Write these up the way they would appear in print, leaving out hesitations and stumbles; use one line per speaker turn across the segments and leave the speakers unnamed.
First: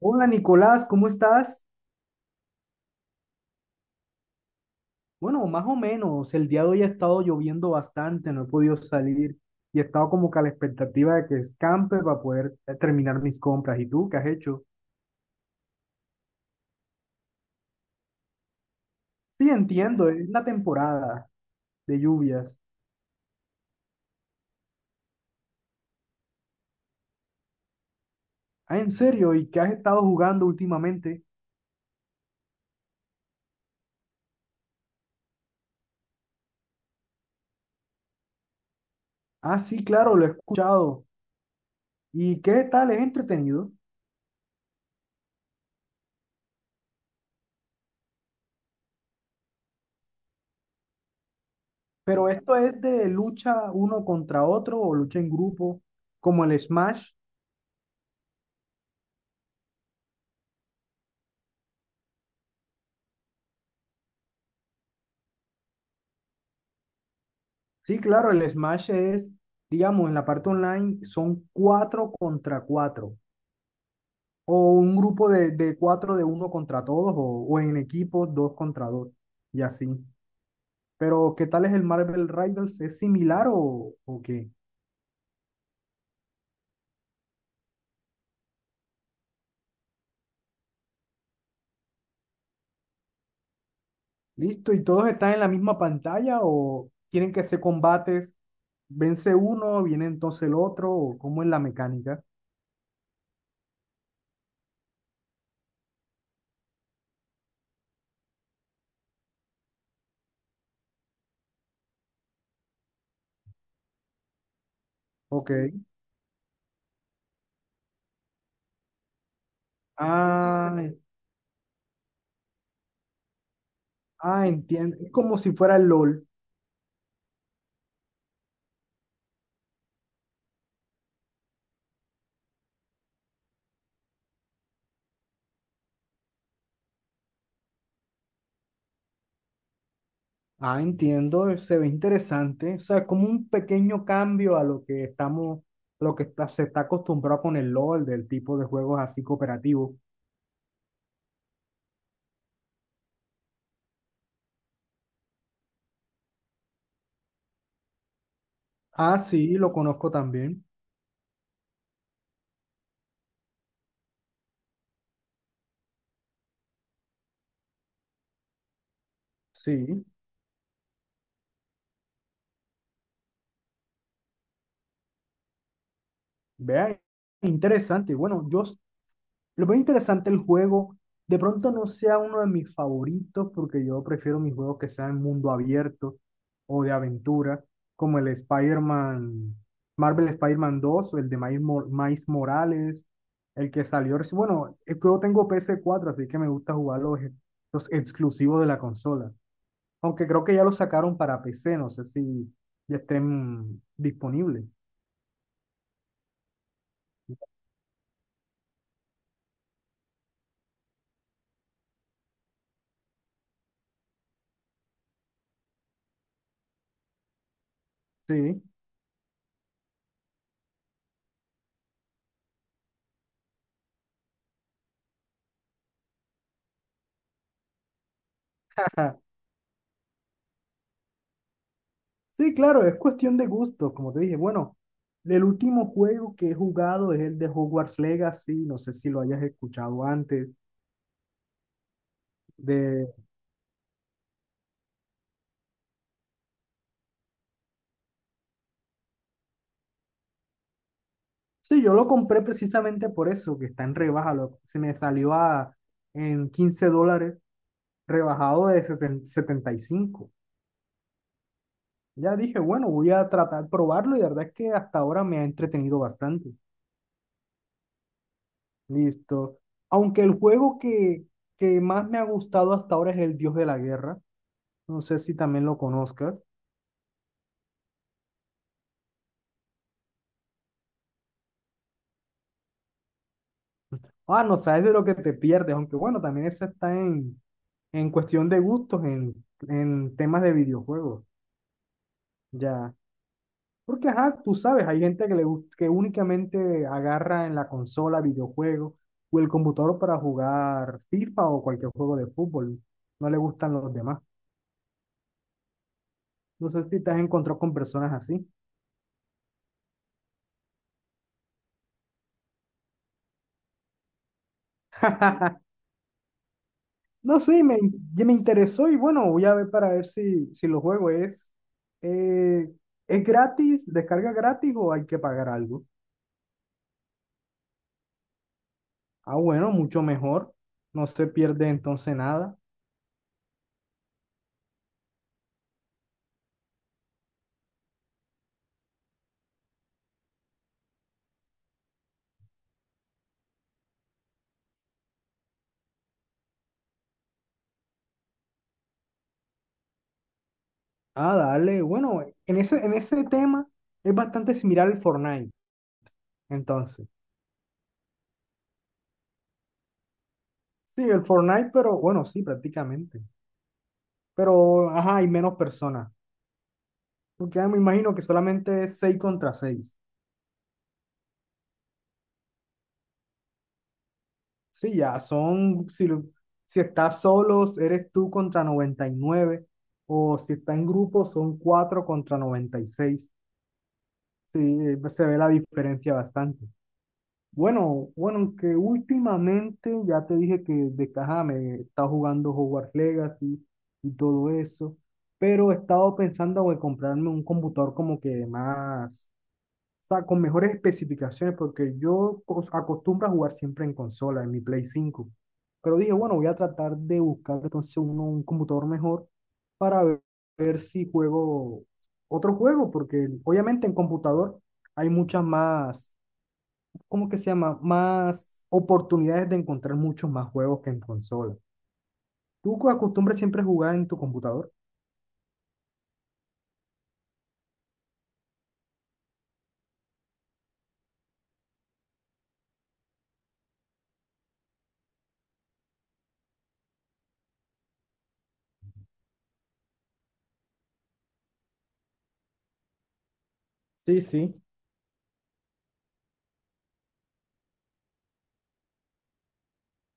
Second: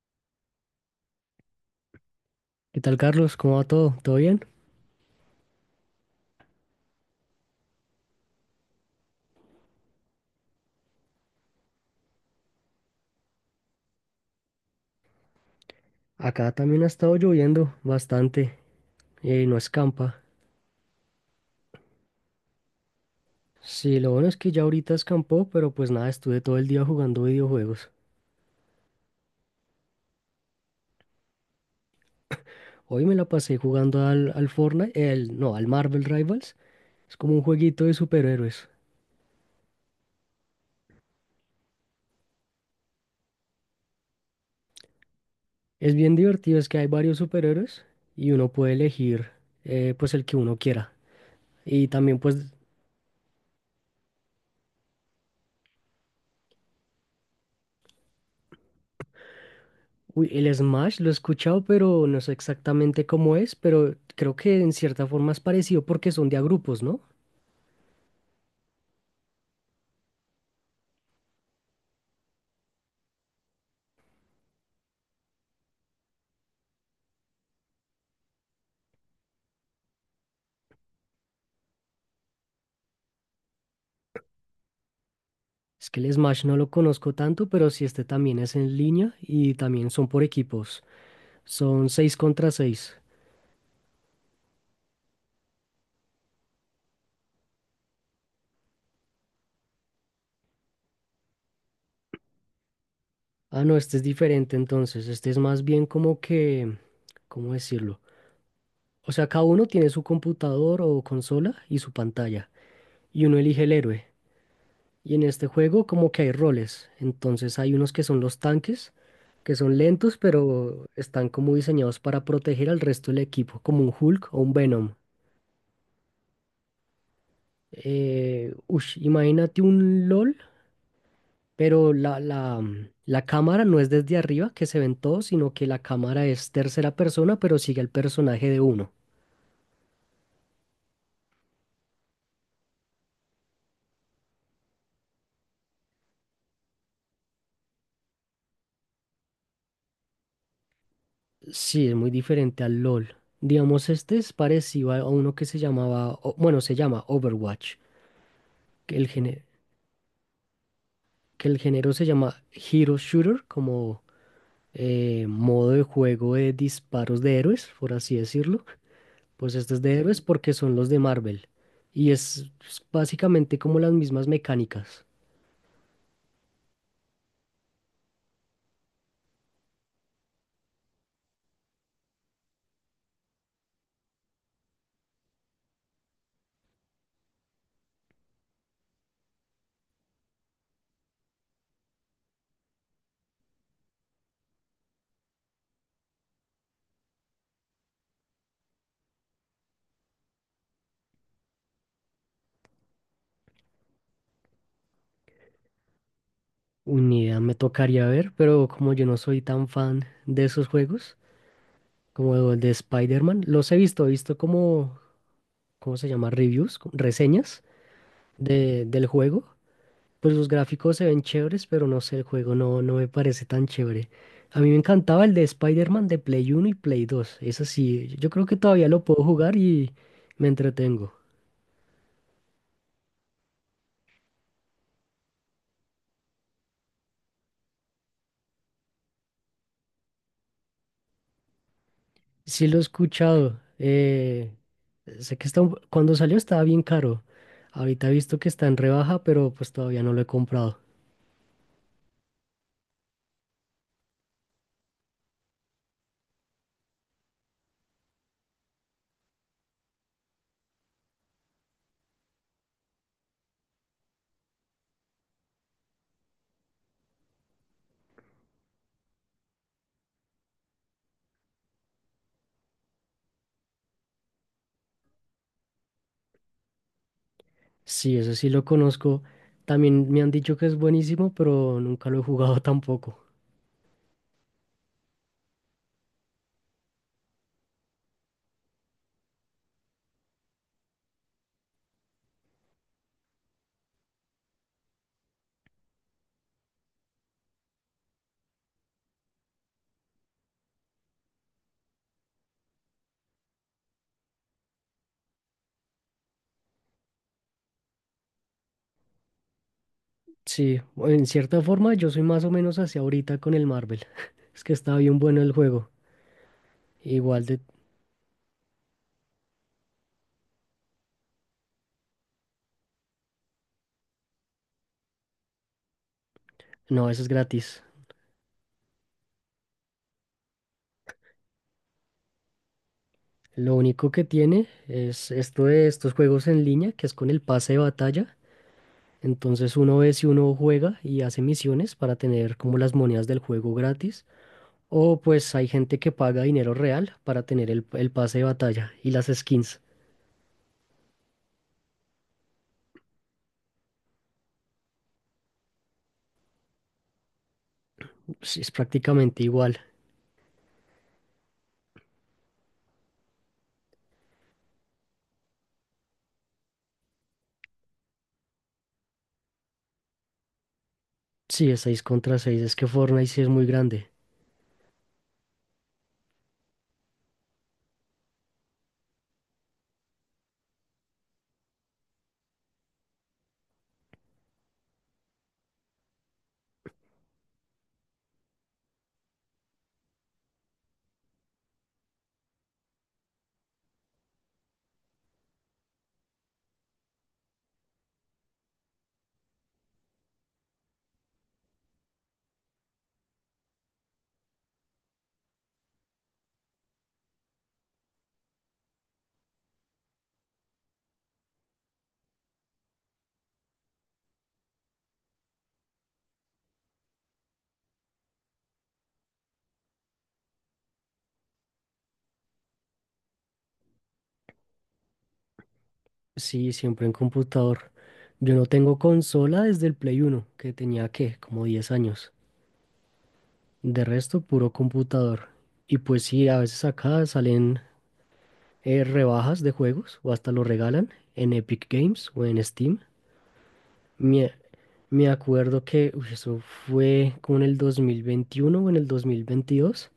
Hola Nicolás, ¿cómo estás?
¿Qué tal, Carlos? ¿Cómo va todo? ¿Todo bien?
Bueno, más o menos. El día de hoy ha estado lloviendo bastante, no he podido salir y he estado como que a la expectativa de que escampe para poder terminar mis compras. ¿Y tú qué has hecho?
Acá también ha estado lloviendo bastante,
Sí,
no
entiendo,
escampa.
es la temporada de lluvias.
Sí, lo bueno es que ya ahorita escampó, pero pues nada, estuve todo el día jugando videojuegos.
Ah, ¿en serio? ¿Y qué has estado jugando últimamente?
Hoy me la pasé jugando al, al Fortnite, el, no, al Marvel Rivals. Es como un jueguito de superhéroes.
Ah, sí, claro, lo he escuchado. ¿Y qué tal? ¿Es entretenido?
Es bien divertido, es que hay varios superhéroes y uno puede elegir, pues el que uno quiera. Y también
Pero
pues
¿esto es de lucha uno contra otro o lucha en grupo, como el Smash?
uy, el Smash lo he escuchado, pero no sé exactamente cómo es, pero creo que en cierta forma es parecido porque son de a grupos, ¿no?
Sí, claro, el Smash es, digamos, en la parte online son cuatro contra cuatro, o un grupo de cuatro de uno contra todos, o en equipos dos contra dos, y así. Pero ¿qué tal es el Marvel Rivals? ¿Es similar o qué?
Es que el Smash no lo conozco tanto, pero sí este también es en línea y también son por equipos. Son 6 contra 6.
Listo, ¿y todos están en la misma pantalla o tienen que hacer combates? Vence uno, viene entonces el otro, ¿o cómo es la mecánica?
Ah, no, este es diferente entonces. Este es más bien como que, ¿cómo decirlo? O sea, cada uno tiene su computador o consola y su pantalla y uno elige el héroe. Y en este
Ok.
juego como que hay roles. Entonces hay unos que son los tanques, que son lentos,
Ah,
pero están como diseñados para proteger al resto del equipo, como un Hulk o
ah,
un Venom.
entiendo. Es como si fuera el LOL.
Ush, imagínate un LOL, pero la cámara no es desde arriba que se ven todos, sino que la cámara es tercera persona, pero sigue al personaje de uno.
Ah, entiendo, se ve interesante. O sea, como un pequeño cambio a lo que estamos, lo que está, se está acostumbrado con el LOL, del tipo de juegos así cooperativos.
Sí, es muy diferente al LOL. Digamos, este es parecido a uno que se llamaba, o- bueno, se llama Overwatch, que el
Ah,
género.
sí, lo conozco también.
Que el género se llama Hero Shooter, como, modo de juego de disparos de héroes, por así decirlo. Pues este es de
Sí,
héroes porque son los de Marvel. Y es básicamente como las mismas mecánicas.
vea, interesante. Bueno, yo lo veo interesante el juego. De pronto no sea uno de mis favoritos porque yo prefiero mis juegos que sean mundo abierto o de aventura, como el Spider-Man, Marvel Spider-Man 2 o el de Miles, Miles Morales, el que salió. Bueno, yo tengo ps cuatro, así que me gusta jugar los exclusivos de la consola. Aunque creo que ya los sacaron para PC, no sé si ya estén disponibles.
Ni idea, me tocaría ver, pero como yo no soy tan fan de esos juegos, como el de Spider-Man, los he visto como, ¿cómo se llama? Reviews, co- reseñas
Sí.
del juego. Pues los gráficos se ven chéveres, pero no sé, el juego no, no me parece tan chévere. A mí me encantaba el de Spider-Man de Play Uno y Play Dos. Es así, yo creo que todavía lo puedo jugar y me entretengo.
Sí, claro, es cuestión de gustos, como te dije. Bueno, el último juego que he jugado es el de Hogwarts Legacy, no sé si lo hayas escuchado antes.
Sí, lo he
De...
escuchado. Sé que está, un- cuando salió estaba bien caro. Ahorita he visto que está en rebaja, pero pues todavía no lo he comprado.
Sí, yo lo compré precisamente por eso, que está en rebaja, se me salió a, en 15 dólares, rebajado de 75. Ya dije, bueno, voy a tratar de probarlo y la verdad es que hasta ahora me ha entretenido bastante. Listo. Aunque el juego que más me ha gustado hasta ahora es el Dios de la Guerra, no sé si también lo conozcas.
Sí, eso sí lo conozco. También me han dicho que es buenísimo, pero nunca lo he jugado tampoco.
Ah, no sabes de lo que te pierdes, aunque bueno, también eso está en cuestión de gustos, en temas de videojuegos, ya. Porque, ajá, tú sabes, hay gente que, que únicamente agarra en la consola videojuegos o el computador para jugar FIFA o cualquier juego de fútbol. No le gustan los demás. No sé si te has encontrado con personas así.
Sí, en cierta forma yo soy más o menos hacia ahorita con el Marvel. Es que está bien bueno el juego.
No
Igual de...
sé, ya me interesó y bueno, voy a ver para ver si, si lo juego. Eh, es gratis, descarga gratis o hay que pagar algo?
No, eso es gratis.
Ah, bueno, mucho mejor. No se pierde entonces nada.
Lo único que tiene es esto de estos juegos en línea, que es con el pase de batalla. Entonces uno ve si uno juega y hace misiones para tener como las monedas del juego gratis. O pues hay gente que paga dinero real para tener el pase de batalla y las skins.
Ah, dale. Bueno, en ese tema es bastante similar al Fortnite. Entonces,
Sí, es prácticamente igual.
sí, el Fortnite, pero bueno, sí, prácticamente. Pero, ajá, hay menos personas. Porque ah, me imagino que solamente es 6 contra seis.
Sí, es 6 contra 6. Es que Fortnite sí es muy grande.
Sí, ya son, si, si estás solo, eres tú contra 99, o si está en grupo, son 4 contra 96. Sí, se ve la diferencia bastante. Bueno, bueno, aunque últimamente ya te dije que de caja me está jugando Hogwarts Legacy y todo eso, pero he estado pensando en comprarme un computador como que más, o sea, con mejores especificaciones, porque yo acostumbro a jugar siempre en consola, en mi Play 5. Pero dije, bueno, voy a tratar de buscar entonces un computador mejor para ver, ver si juego otro juego, porque obviamente en computador hay muchas más, ¿cómo que se llama? Más oportunidades de encontrar muchos más juegos que en consola. ¿Tú acostumbras siempre a jugar en tu computador?
Sí, siempre en computador. Yo no tengo consola desde el Play Uno que tenía, ¿qué? Como 10 años. De resto, puro computador. Y pues sí, a veces acá salen, rebajas de juegos o hasta lo regalan en Epic Games o en Steam.
Sí,
Me, me acuerdo que uy, eso fue como en el 2021 o en el 2022.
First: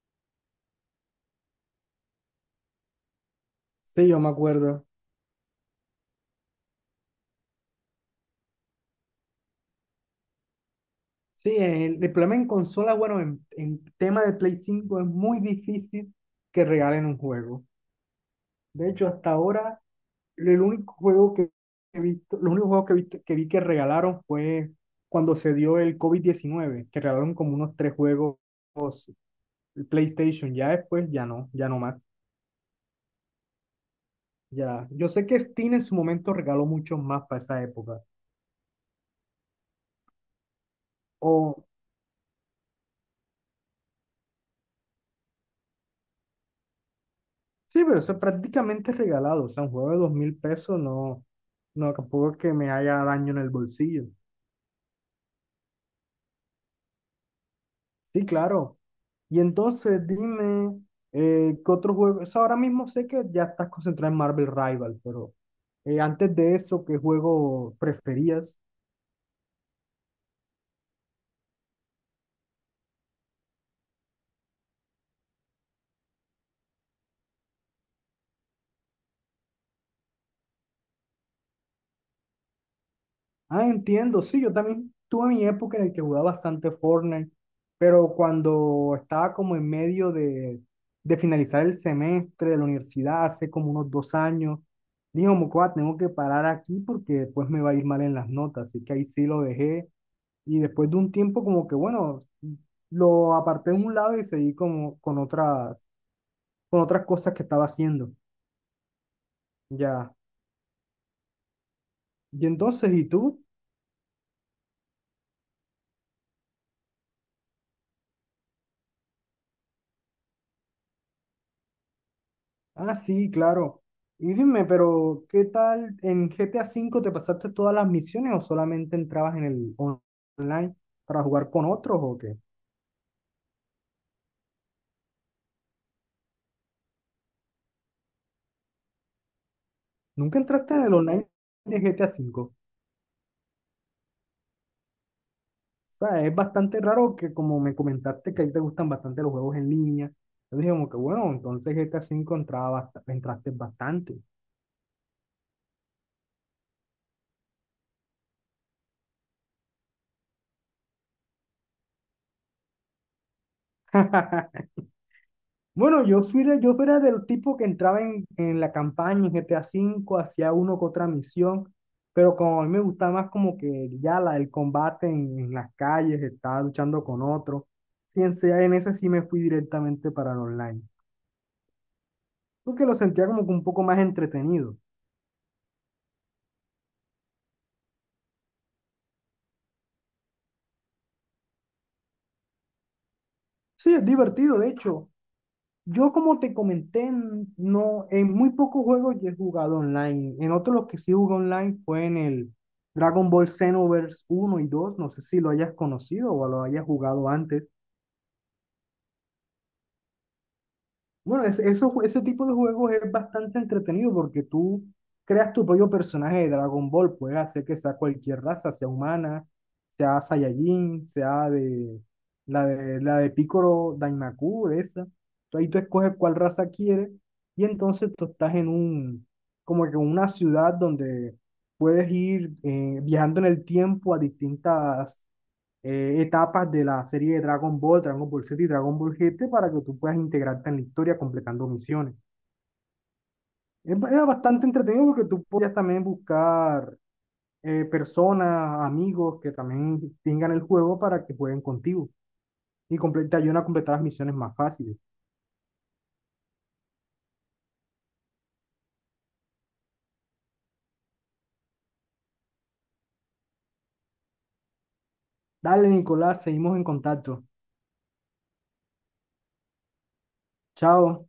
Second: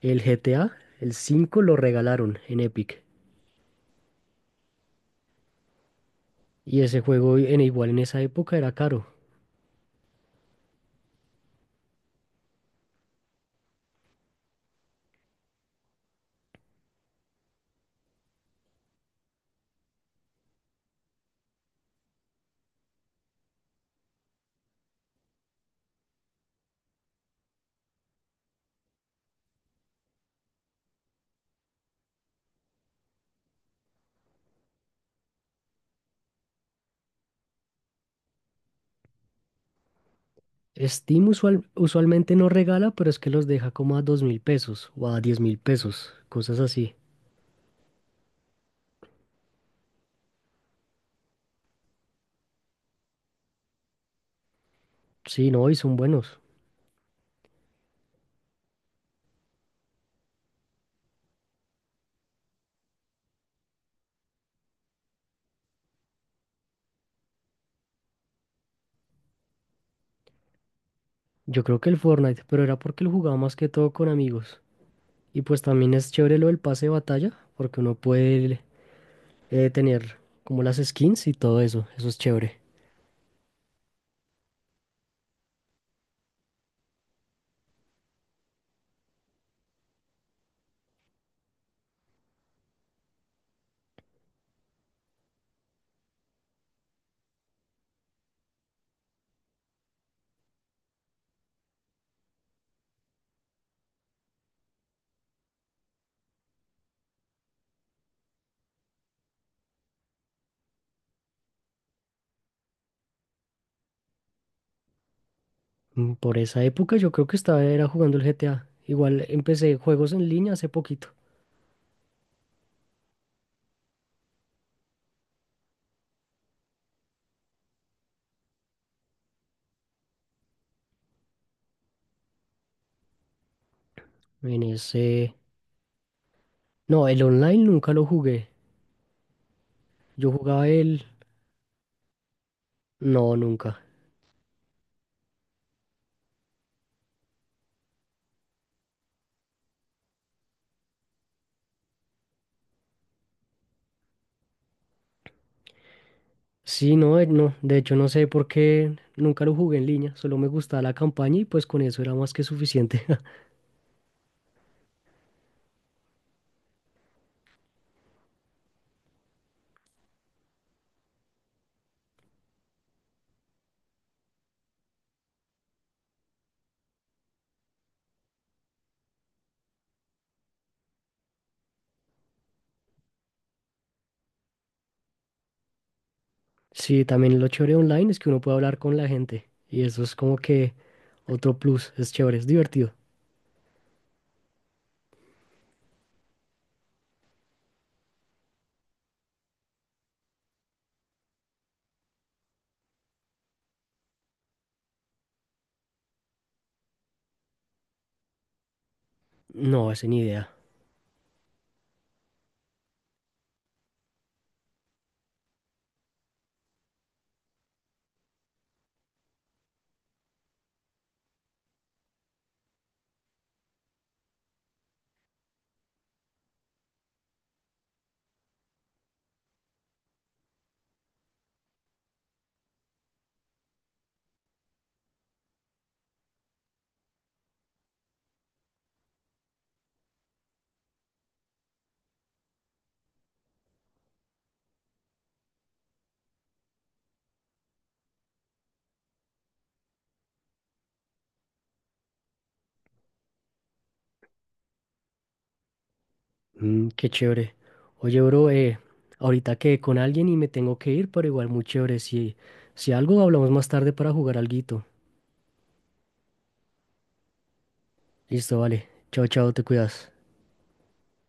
El GTA, el 5 lo regalaron en Epic.
sí, yo me acuerdo.
Y ese juego en igual en esa época era caro.
Sí, el problema en consola, bueno, en tema de Play 5 es muy difícil que regalen un juego. De hecho, hasta ahora, el único juego que he visto, los únicos juegos que, que vi que regalaron fue cuando se dio el COVID-19, que regalaron como unos tres juegos el PlayStation. Ya después, ya no, ya no más. Ya. Yo sé que Steam en su momento regaló muchos más para esa época.
Steam
O,
usual- usualmente no regala, pero es que los deja como a 2000 pesos o a 10.000 pesos, cosas así.
sí, pero eso es prácticamente regalado. O sea, un juego de 2.000 pesos no, no, tampoco es que me haya daño en el bolsillo.
Sí, no, y son buenos.
Sí, claro. Y entonces dime, ¿qué otro juego? Eso ahora mismo sé que ya estás concentrado en Marvel Rival, pero antes de eso, ¿qué juego preferías?
Yo creo que el Fortnite, pero era porque lo jugaba más que todo con amigos. Y pues también es chévere lo del pase de batalla, porque uno puede, tener como las skins y todo eso. Eso es chévere.
Ah, entiendo, sí, yo también tuve mi época en la que jugaba bastante Fortnite, pero cuando estaba como en medio de finalizar el semestre de la universidad, hace como unos 2 años, dije, como, "Cuá, tengo que parar aquí porque después me va a ir mal en las notas", así que ahí sí lo dejé. Y después de un tiempo como que, bueno, lo aparté de un lado y seguí como con otras cosas que estaba haciendo. Ya. Y entonces, ¿y tú?
Mm, por esa época yo creo que estaba era jugando el GTA. Igual empecé juegos en línea hace poquito.
Ah, sí, claro. Y dime, pero ¿qué tal en GTA V te pasaste todas las misiones o solamente entrabas en el online para jugar con otros o qué?
En ese... No, el online nunca lo jugué. Yo
¿Nunca
jugaba
entraste en el
el...
online de GTA V?
No, nunca.
O sea, es bastante raro que, como me comentaste que a ti te gustan bastante los juegos en línea, yo dije como que bueno, entonces GTA V entraba entraste bastante.
Sí, no, no, de hecho no sé por qué nunca lo jugué en línea, solo me gustaba la campaña y pues con eso era más que suficiente.
Bueno, yo fui, yo era del tipo que entraba en la campaña en GTA V, hacía uno que otra misión, pero como a mí me gustaba más como que ya la, el combate en las calles, estaba luchando con otro, y en ese sí me fui directamente para el online, porque lo sentía como que un poco más entretenido.
Sí, también lo chévere online es que uno puede hablar con la gente y eso es como que otro plus, es chévere, es divertido.
Sí, es divertido, de hecho. Yo, como te comenté, no, en muy pocos juegos yo he jugado online. En otros los que sí jugué online fue en el Dragon Ball Xenoverse uno y dos. No sé si lo hayas conocido o lo hayas jugado antes.
No, ese ni idea.
Bueno, ese tipo de juegos es bastante entretenido porque tú creas tu propio personaje de Dragon Ball. Puedes hacer que sea cualquier raza, sea humana, sea Saiyajin, sea de la de Piccolo Daimaku, de esa. Tú ahí tú escoges cuál raza quieres y entonces tú estás en un, como que en una ciudad donde puedes ir viajando en el tiempo a distintas etapas de la serie de Dragon Ball, Dragon Ball Z y Dragon Ball GT para que tú puedas integrarte en la historia completando misiones. Es Era bastante entretenido porque tú podías también buscar personas, amigos que también tengan el juego para que jueguen contigo y te ayudan a completar las misiones más fáciles.
Mm, qué chévere. Oye, bro, ahorita quedé con alguien y me tengo que ir, pero igual muy chévere. Si, si algo hablamos más tarde para jugar alguito.
Dale, Nicolás, seguimos en contacto.
Listo, vale. Chao, chao, te cuidas.
Chao.